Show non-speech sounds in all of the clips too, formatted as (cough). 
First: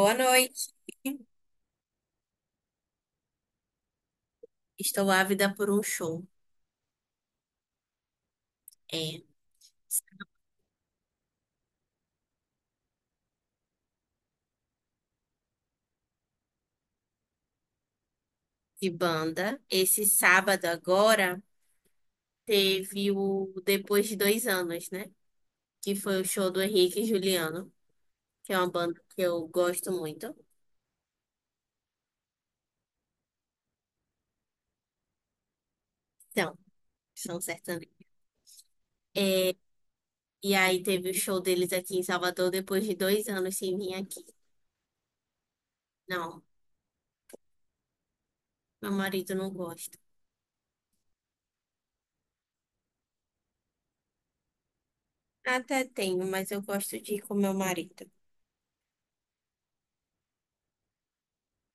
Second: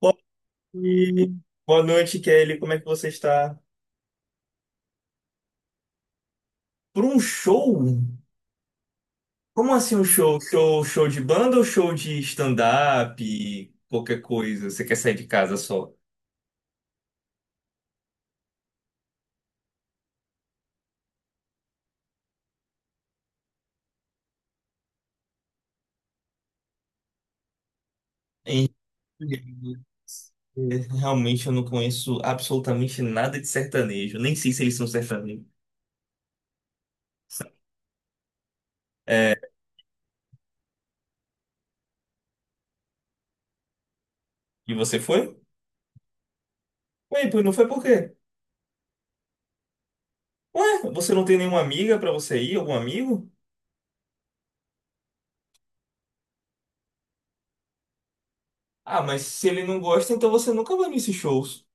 Bom noite. dia. Boa noite, Kelly. Como é que você está? Estou ávida por um show. Por um show? É, Como assim um show? Show de banda ou show de stand-up? Qualquer coisa. Você quer sair de casa só? de banda. Esse sábado agora teve o Depois de Dois Anos, né? Que foi o show do Henrique e Juliano, que é Hein? uma banda que eu gosto muito. Realmente eu não conheço absolutamente nada de sertanejo. Nem sei se eles são sertanejos. Então, são sertanejos. É. É, e aí teve o show deles aqui em Salvador depois de 2 anos sem vir aqui. E você foi? Não, Ué, pois não foi por quê? meu marido não gosta. Ué, você não tem nenhuma amiga pra você ir? Algum amigo? Até tenho, mas eu gosto de ir com meu marido. Ah, mas se ele não gosta, então você nunca vai nesses shows.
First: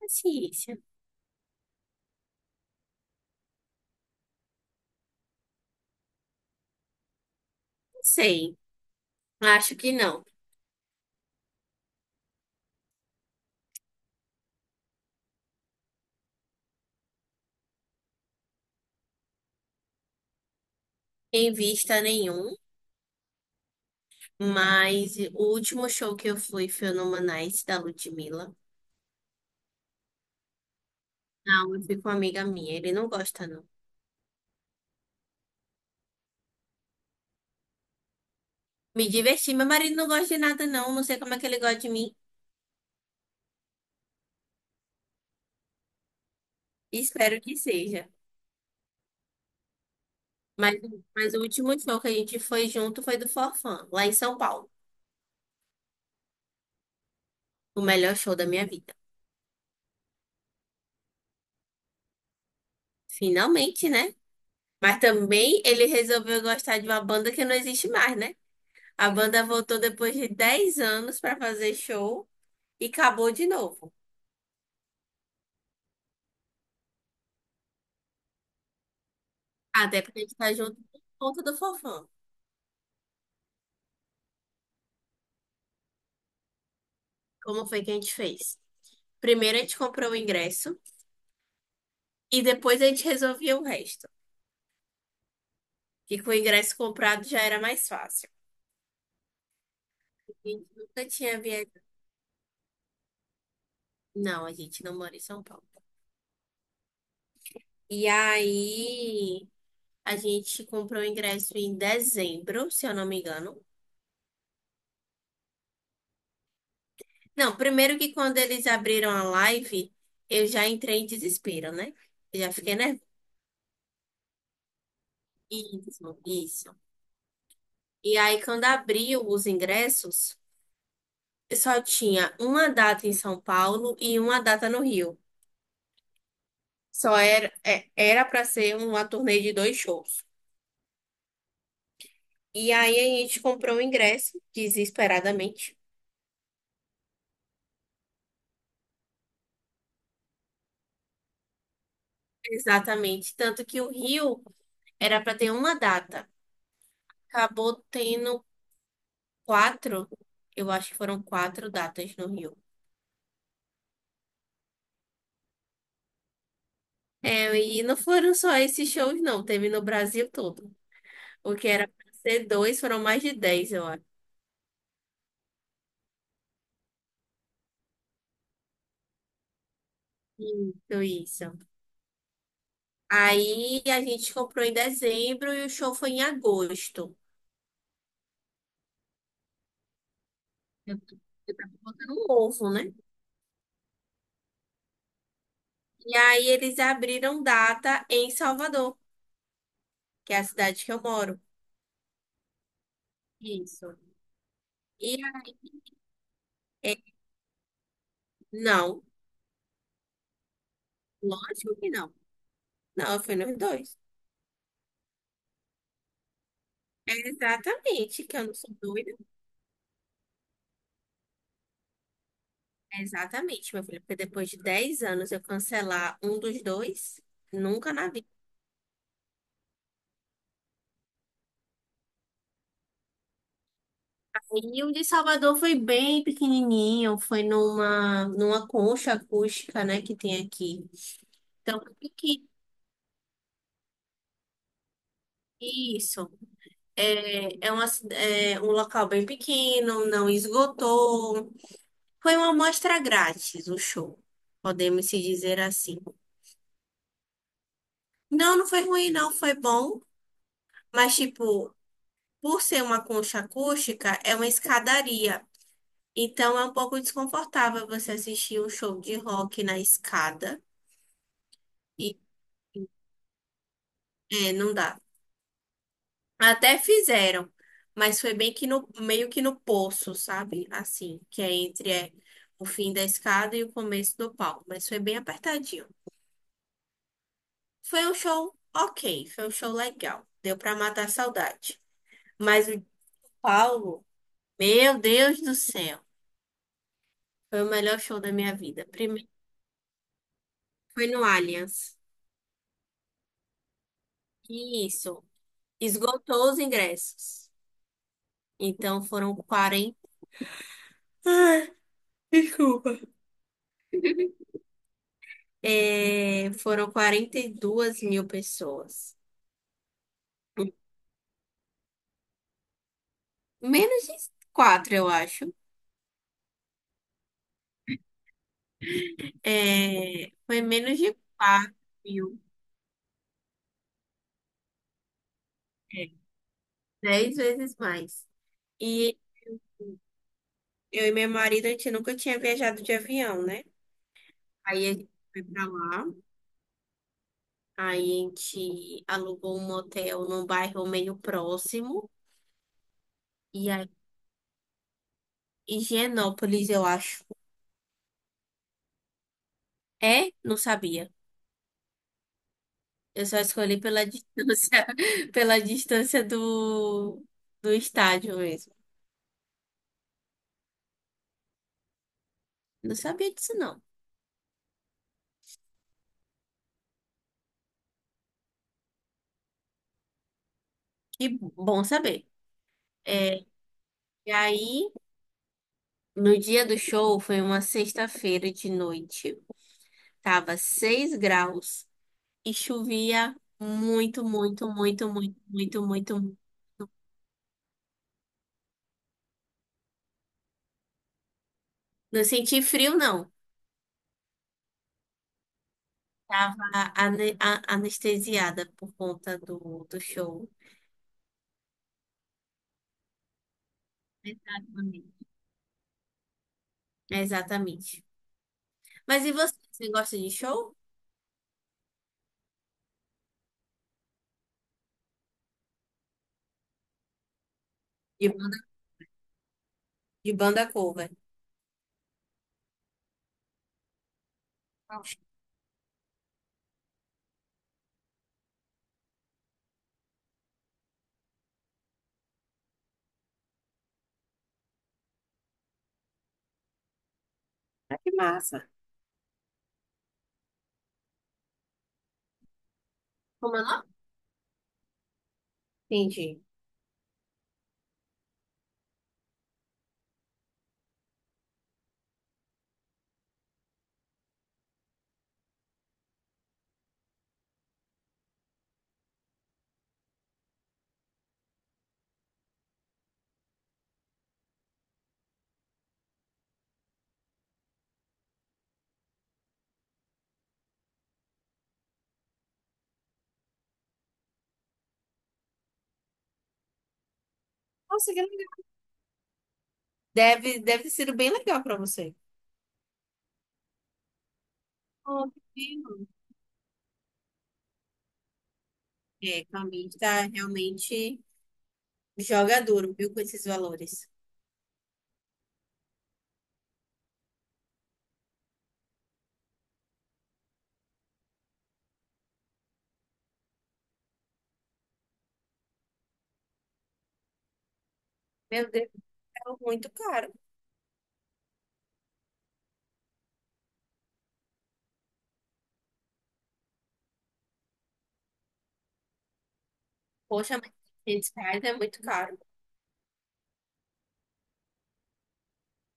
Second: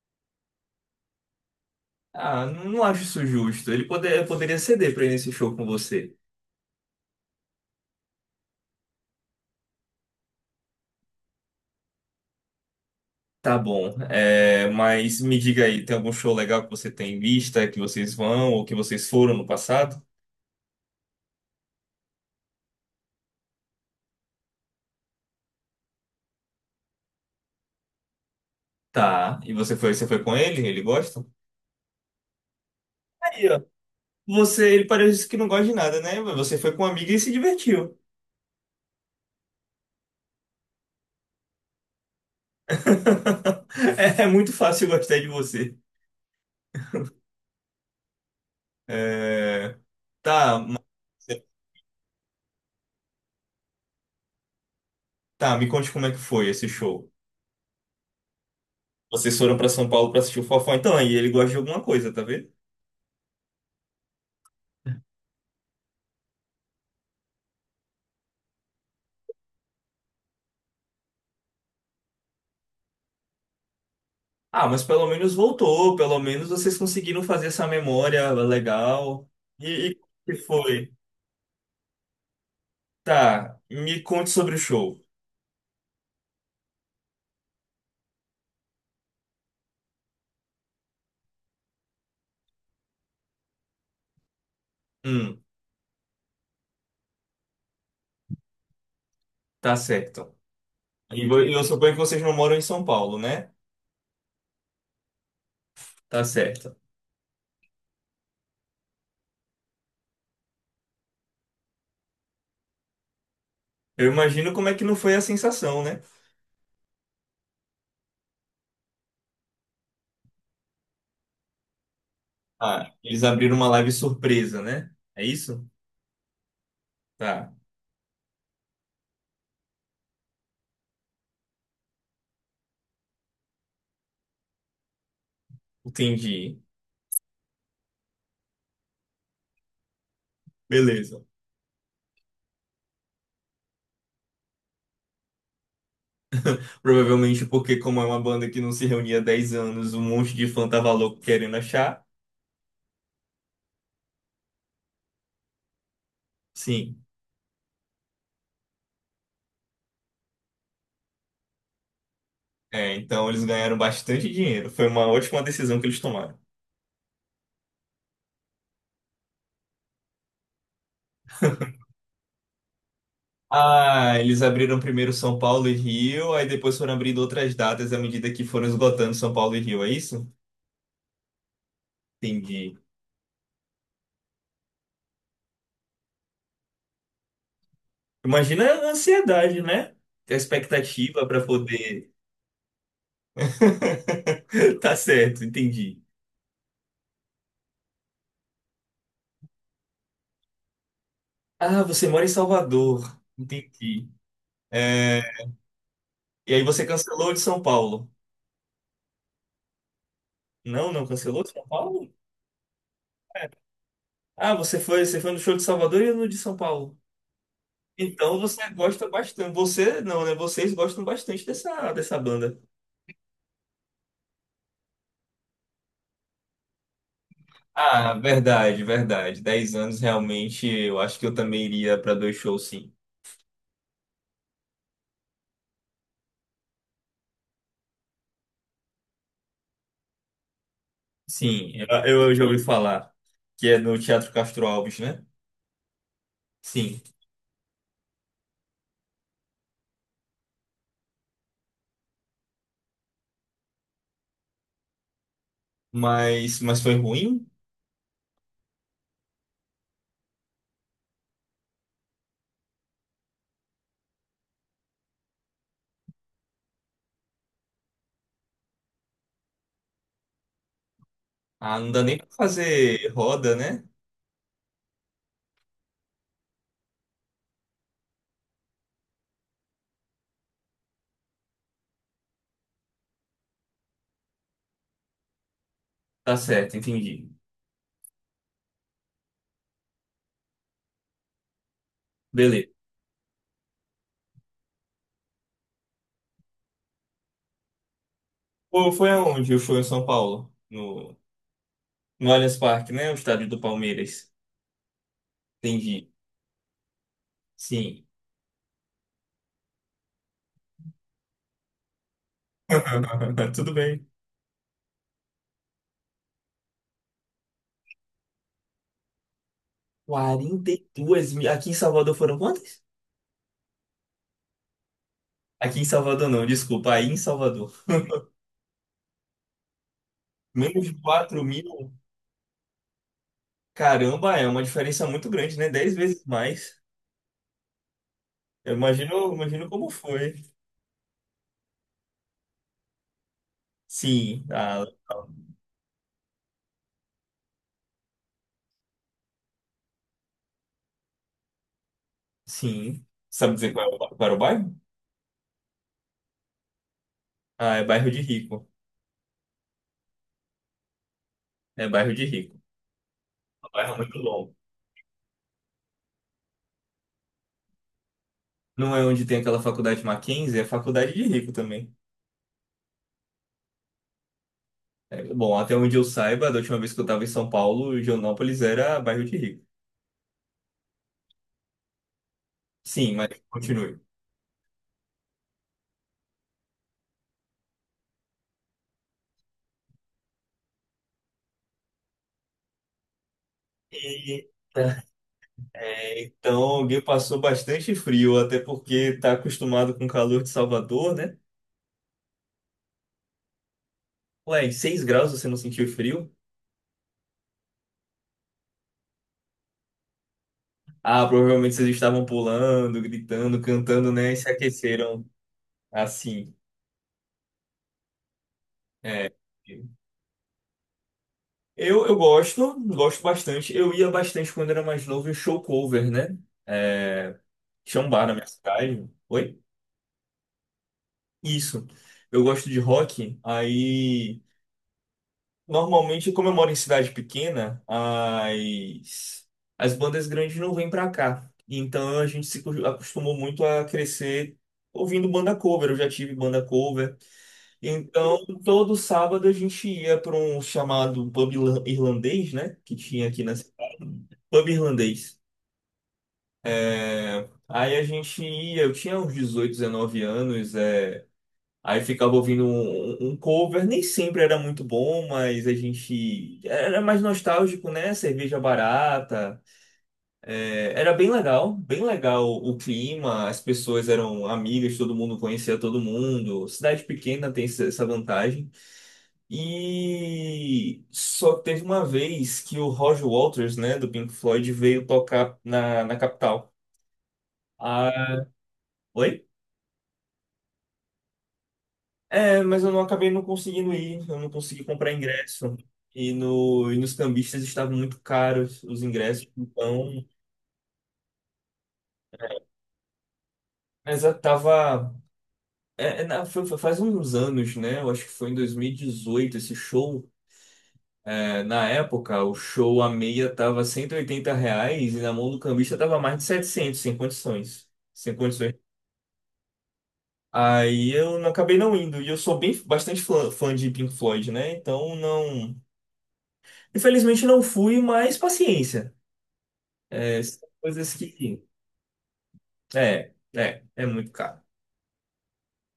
Paciência. Ah, não acho isso justo. Ele poderia ceder pra ir nesse show com você. Não sei. Acho que não. Tá bom, é, mas me diga aí, tem algum show legal que você tem em vista, que vocês vão ou que vocês foram no passado? Em vista nenhum. Mas o último show que eu fui foi no Manais, da Ludmilla. Tá, e você foi com ele? Ele gosta? Não, eu fui com uma amiga minha. Ele não gosta, Aí, ó, não. Ele parece que não gosta de nada, né? Mas você foi com uma amiga e se divertiu. Me diverti. Meu marido não gosta de nada, não. Não sei como é que ele gosta de mim. (laughs) É, é muito fácil gostar de você. Espero que seja. É, tá, Mas, ma- mas o último show que a gente foi junto foi do Forfã, lá em São Paulo. tá, me conte como é que foi esse show. O melhor show da minha vida. Vocês foram pra São Paulo pra assistir o Fofão, então aí ele gosta de alguma coisa, tá vendo? Finalmente, né? Mas também ele resolveu gostar de uma banda que não existe mais, né? A banda voltou depois de 10 anos pra fazer show e acabou de novo. Ah, mas pelo menos voltou, pelo menos vocês conseguiram fazer essa memória legal. E Até como porque a que gente tá junto foi? por conta do Forfã. Tá, me conte sobre o show. Como foi que a gente fez? Primeiro a gente comprou o ingresso e depois a gente resolvia o resto. Hum, Que com o ingresso comprado já era mais fácil. tá certo. A gente nunca E tinha vo- eu viajado. suponho que vocês não moram em São Paulo, né? Não, a gente não mora em São Paulo. Tá certo. E aí a gente comprou o ingresso em dezembro, se eu não me engano. Eu imagino como é que não foi a sensação, né? Não, primeiro que quando eles abriram a live, eu já entrei em desespero, né? Eu já fiquei Ah, nervosa. eles abriram uma live surpresa, né? É isso? Isso, isso. Tá, E aí quando abriu os ingressos, só tinha uma data em São Paulo e uma data no Rio. entendi. Só era era para ser uma turnê de dois shows. Beleza. E aí a gente comprou o ingresso desesperadamente. Provavelmente porque, como é uma banda que não se reunia há 10 anos, um monte de fã tava louco querendo achar. Exatamente, tanto que o Rio era para ter uma data. Sim. Acabou tendo quatro. Eu acho que foram quatro datas no Rio. É, então eles ganharam bastante dinheiro. Foi uma ótima decisão que eles tomaram. É, e não foram só esses shows, não. Teve no Brasil todo. O que era para ser dois, foram mais de 10, eu acho. Ah, eles abriram primeiro São Paulo e Rio, aí depois foram abrindo outras datas à medida que foram esgotando São Paulo e Rio, é isso? Isso, isso. Entendi. Aí a gente comprou em dezembro e o show foi em agosto. Imagina a ansiedade, né? A Eu, tô- expectativa para eu tava botando poder. um ovo, né? (laughs) Tá certo, entendi. E aí eles abriram data em Salvador, que é a cidade que eu moro. Ah, você mora em Salvador. Isso. Entendi. E É, aí, e aí você é, cancelou de São Paulo? não, Não, não cancelou de São lógico que Paulo? não. Não, eu fui É. nos dois. Ah, você foi no show de Salvador e no de São Paulo. É, exatamente, que Então eu não você sou gosta doida. bastante. Você não, né? Vocês gostam bastante dessa banda. É, exatamente, meu filho, porque depois de 10 anos eu cancelar um dos dois, nunca na... Ah, verdade, verdade. 10 anos realmente, eu acho que eu também iria para dois shows, sim. E o de Salvador foi bem pequenininho, foi numa concha acústica, né, que tem aqui. Sim, Então, eu, o eu já que ouvi falar que é no Teatro Castro Alves, né? isso Sim. é, é um local bem pequeno, não esgotou. Foi uma amostra grátis o show, podemos se dizer assim. Mas foi ruim? Não, não foi ruim, não, foi bom, mas tipo, por ser uma concha acústica, é uma escadaria. Então é um pouco desconfortável você assistir um show de rock na escada. Ah, não dá E nem pra fazer roda, né? é, não dá. Até fizeram, mas foi bem que no poço, sabe? Assim, que é entre o fim da escada e o começo do palco, mas foi bem apertadinho. Tá certo, entendi. Foi um show ok, foi um show legal, deu pra matar a saudade. Mas Beleza. o de Paulo, meu Deus do céu, foi o melhor show da minha vida. Pô, foi Primeiro aonde o show em São Paulo? foi No, no Allianz. no Allianz Parque, né? O estádio do Palmeiras. E isso, Entendi. esgotou os ingressos. Sim. Então foram 40. Ah, desculpa. (laughs) Tudo bem. É, foram 42 mil pessoas. 42 mil. Aqui em Salvador foram quantas? Menos de 4 eu acho. Aqui em Salvador não, desculpa, aí em Salvador. É, foi Menos menos de de 4 quatro mil. mil. Caramba, é uma diferença muito grande, né? dez É, vezes mais. 10 vezes mais. Eu E imagino, imagino como foi. eu e meu marido, a gente nunca tinha viajado de avião, né? Sim, ah, Aí a gente foi pra lá. Aí a gente alugou um motel num bairro meio próximo. sim. Sabe E dizer aí, qual era o bairro? Higienópolis, eu acho. Ah, é bairro de rico. É? Não sabia. É bairro de rico. Eu só É um escolhi bairro pela (laughs) muito longo. distância, pela distância do estádio mesmo. Não é onde tem aquela faculdade Mackenzie, é faculdade de rico também. Não sabia disso, não. É, bom, até onde eu saiba, da última vez que eu estava em São Paulo, Joanópolis era bairro de rico. Que bom saber. Sim, mas É, continue. e aí, no dia do show, foi uma sexta-feira de noite. Tava 6 graus e chovia muito, muito, Eita. muito, muito, muito, muito, É, muito. então, alguém passou bastante frio, até porque tá acostumado com o calor de Salvador, né? Não senti frio, não. Ué, em 6 graus você não sentiu frio? Tava anestesiada por conta do show. Ah, provavelmente vocês estavam pulando, gritando, cantando, né? E se Exatamente. aqueceram assim. Exatamente. Mas É. e você? Você gosta de show? Eu gosto, gosto bastante. Eu ia bastante quando era mais novo em show cover, né? É, tinha um bar na minha cidade. Oi? De banda cover. Isso. Eu gosto de rock, aí Ah, normalmente, como eu moro em cidade pequena, as bandas grandes não vêm pra cá. Então a gente se acostumou muito a crescer ouvindo banda cover. Eu já tive banda cover. que Então massa. todo sábado a gente ia para um chamado pub irlandês, né? Que tinha aqui na Como é o nome? cidade. Pub irlandês. Entendi. É, aí a gente ia, eu tinha uns 18 19 anos. É, aí ficava ouvindo um cover, nem sempre era muito bom, mas a gente era mais nostálgico, né? Cerveja barata. É, era bem legal o clima, as pessoas eram amigas, todo mundo conhecia todo mundo. Cidade pequena tem essa vantagem. E só que teve uma vez que o Roger Waters, né, do Pink Floyd, veio tocar na capital. Nossa, que Ah, legal. oi? Deve ter sido bem legal pra você. É, mas eu não acabei não conseguindo ir, eu não consegui comprar Oh, que ingresso. lindo. E, no, e nos cambistas estavam muito caros os É, ingressos, Camille tá então. realmente joga duro, viu, com esses valores. Mas eu tava. É, é, na- foi- foi faz uns anos, né? Eu acho que foi em 2018 esse show. É, na época, o show a meia tava R$ 180 e na mão do cambista tava mais de 700 sem condições. Sem Meu condições. Deus, é muito caro. Aí eu não acabei não indo. E eu sou bem bastante fã de Pink Floyd, né? Então não. Infelizmente não fui, mas paciência. É, Poxa, são mas coisas 500 que. reais é muito caro. É, é muito caro.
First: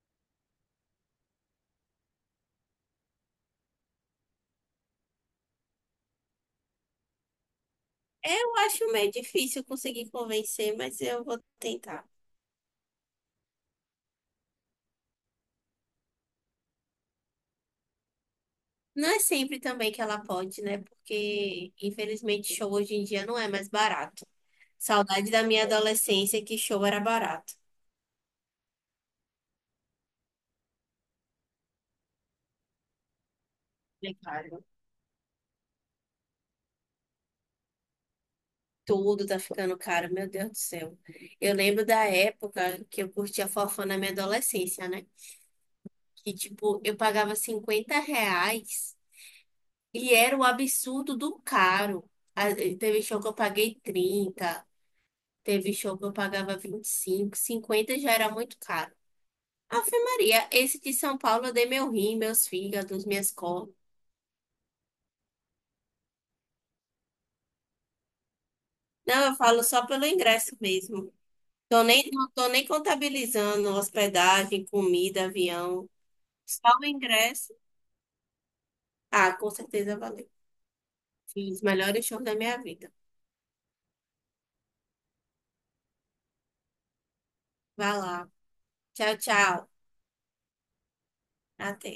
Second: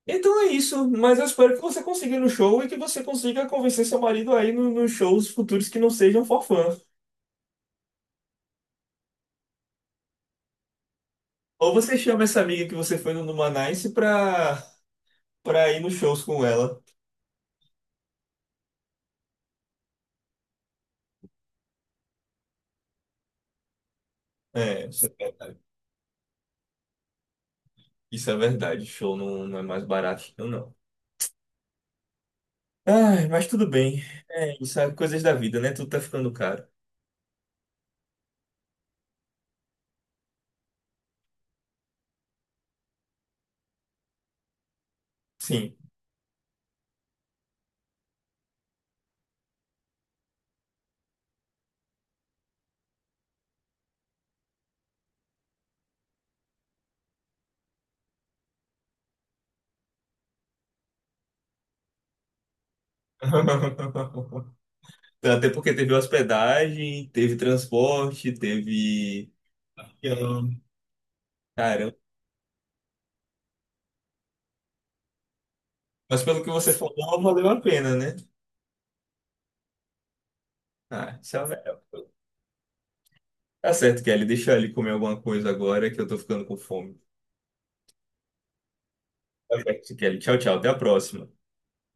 Então é isso, mas eu espero que você consiga ir no show e que você consiga convencer seu marido aí nos shows futuros que não sejam forfã. Eu acho meio difícil conseguir convencer, mas eu vou Ou você tentar. chama essa amiga que você foi no Numanice pra ir nos shows com ela. Não é sempre também que ela pode, né? Porque, infelizmente, show hoje em dia não é mais barato. É, isso é Saudade da verdade. minha adolescência que show era barato. Isso é verdade. Show não, não é mais barato, não, não. Ai, mas tudo bem. É É, caro. isso é coisas da vida, né? Tudo tá ficando caro. Tudo tá ficando caro, meu Deus do céu. Eu lembro da época que eu curtia forró na minha adolescência, né? Sim. Que, tipo, eu pagava R$ 50 e era o absurdo do caro. Ah, teve show que eu paguei 30, teve show que eu pagava 25, 50 já era muito caro. Ave Maria, esse de São Paulo eu dei meu rim, meus fígados, minhas costas. (laughs) Até porque teve hospedagem, teve transporte, Não, teve. eu falo só pelo Eu, ingresso mesmo. Tô cara, nem, não tô nem contabilizando hospedagem, comida, avião. mas pelo que Só você o falou, não valeu ingresso. a pena, né? Ah, com certeza valeu. Ah, Fiz os melhores shows da minha vida. tá certo, Kelly. Deixa ele comer alguma coisa agora que eu tô ficando com fome. Vai lá. Tchau, Tá tchau. certo, Kelly. Tchau, tchau. Até a próxima. Até.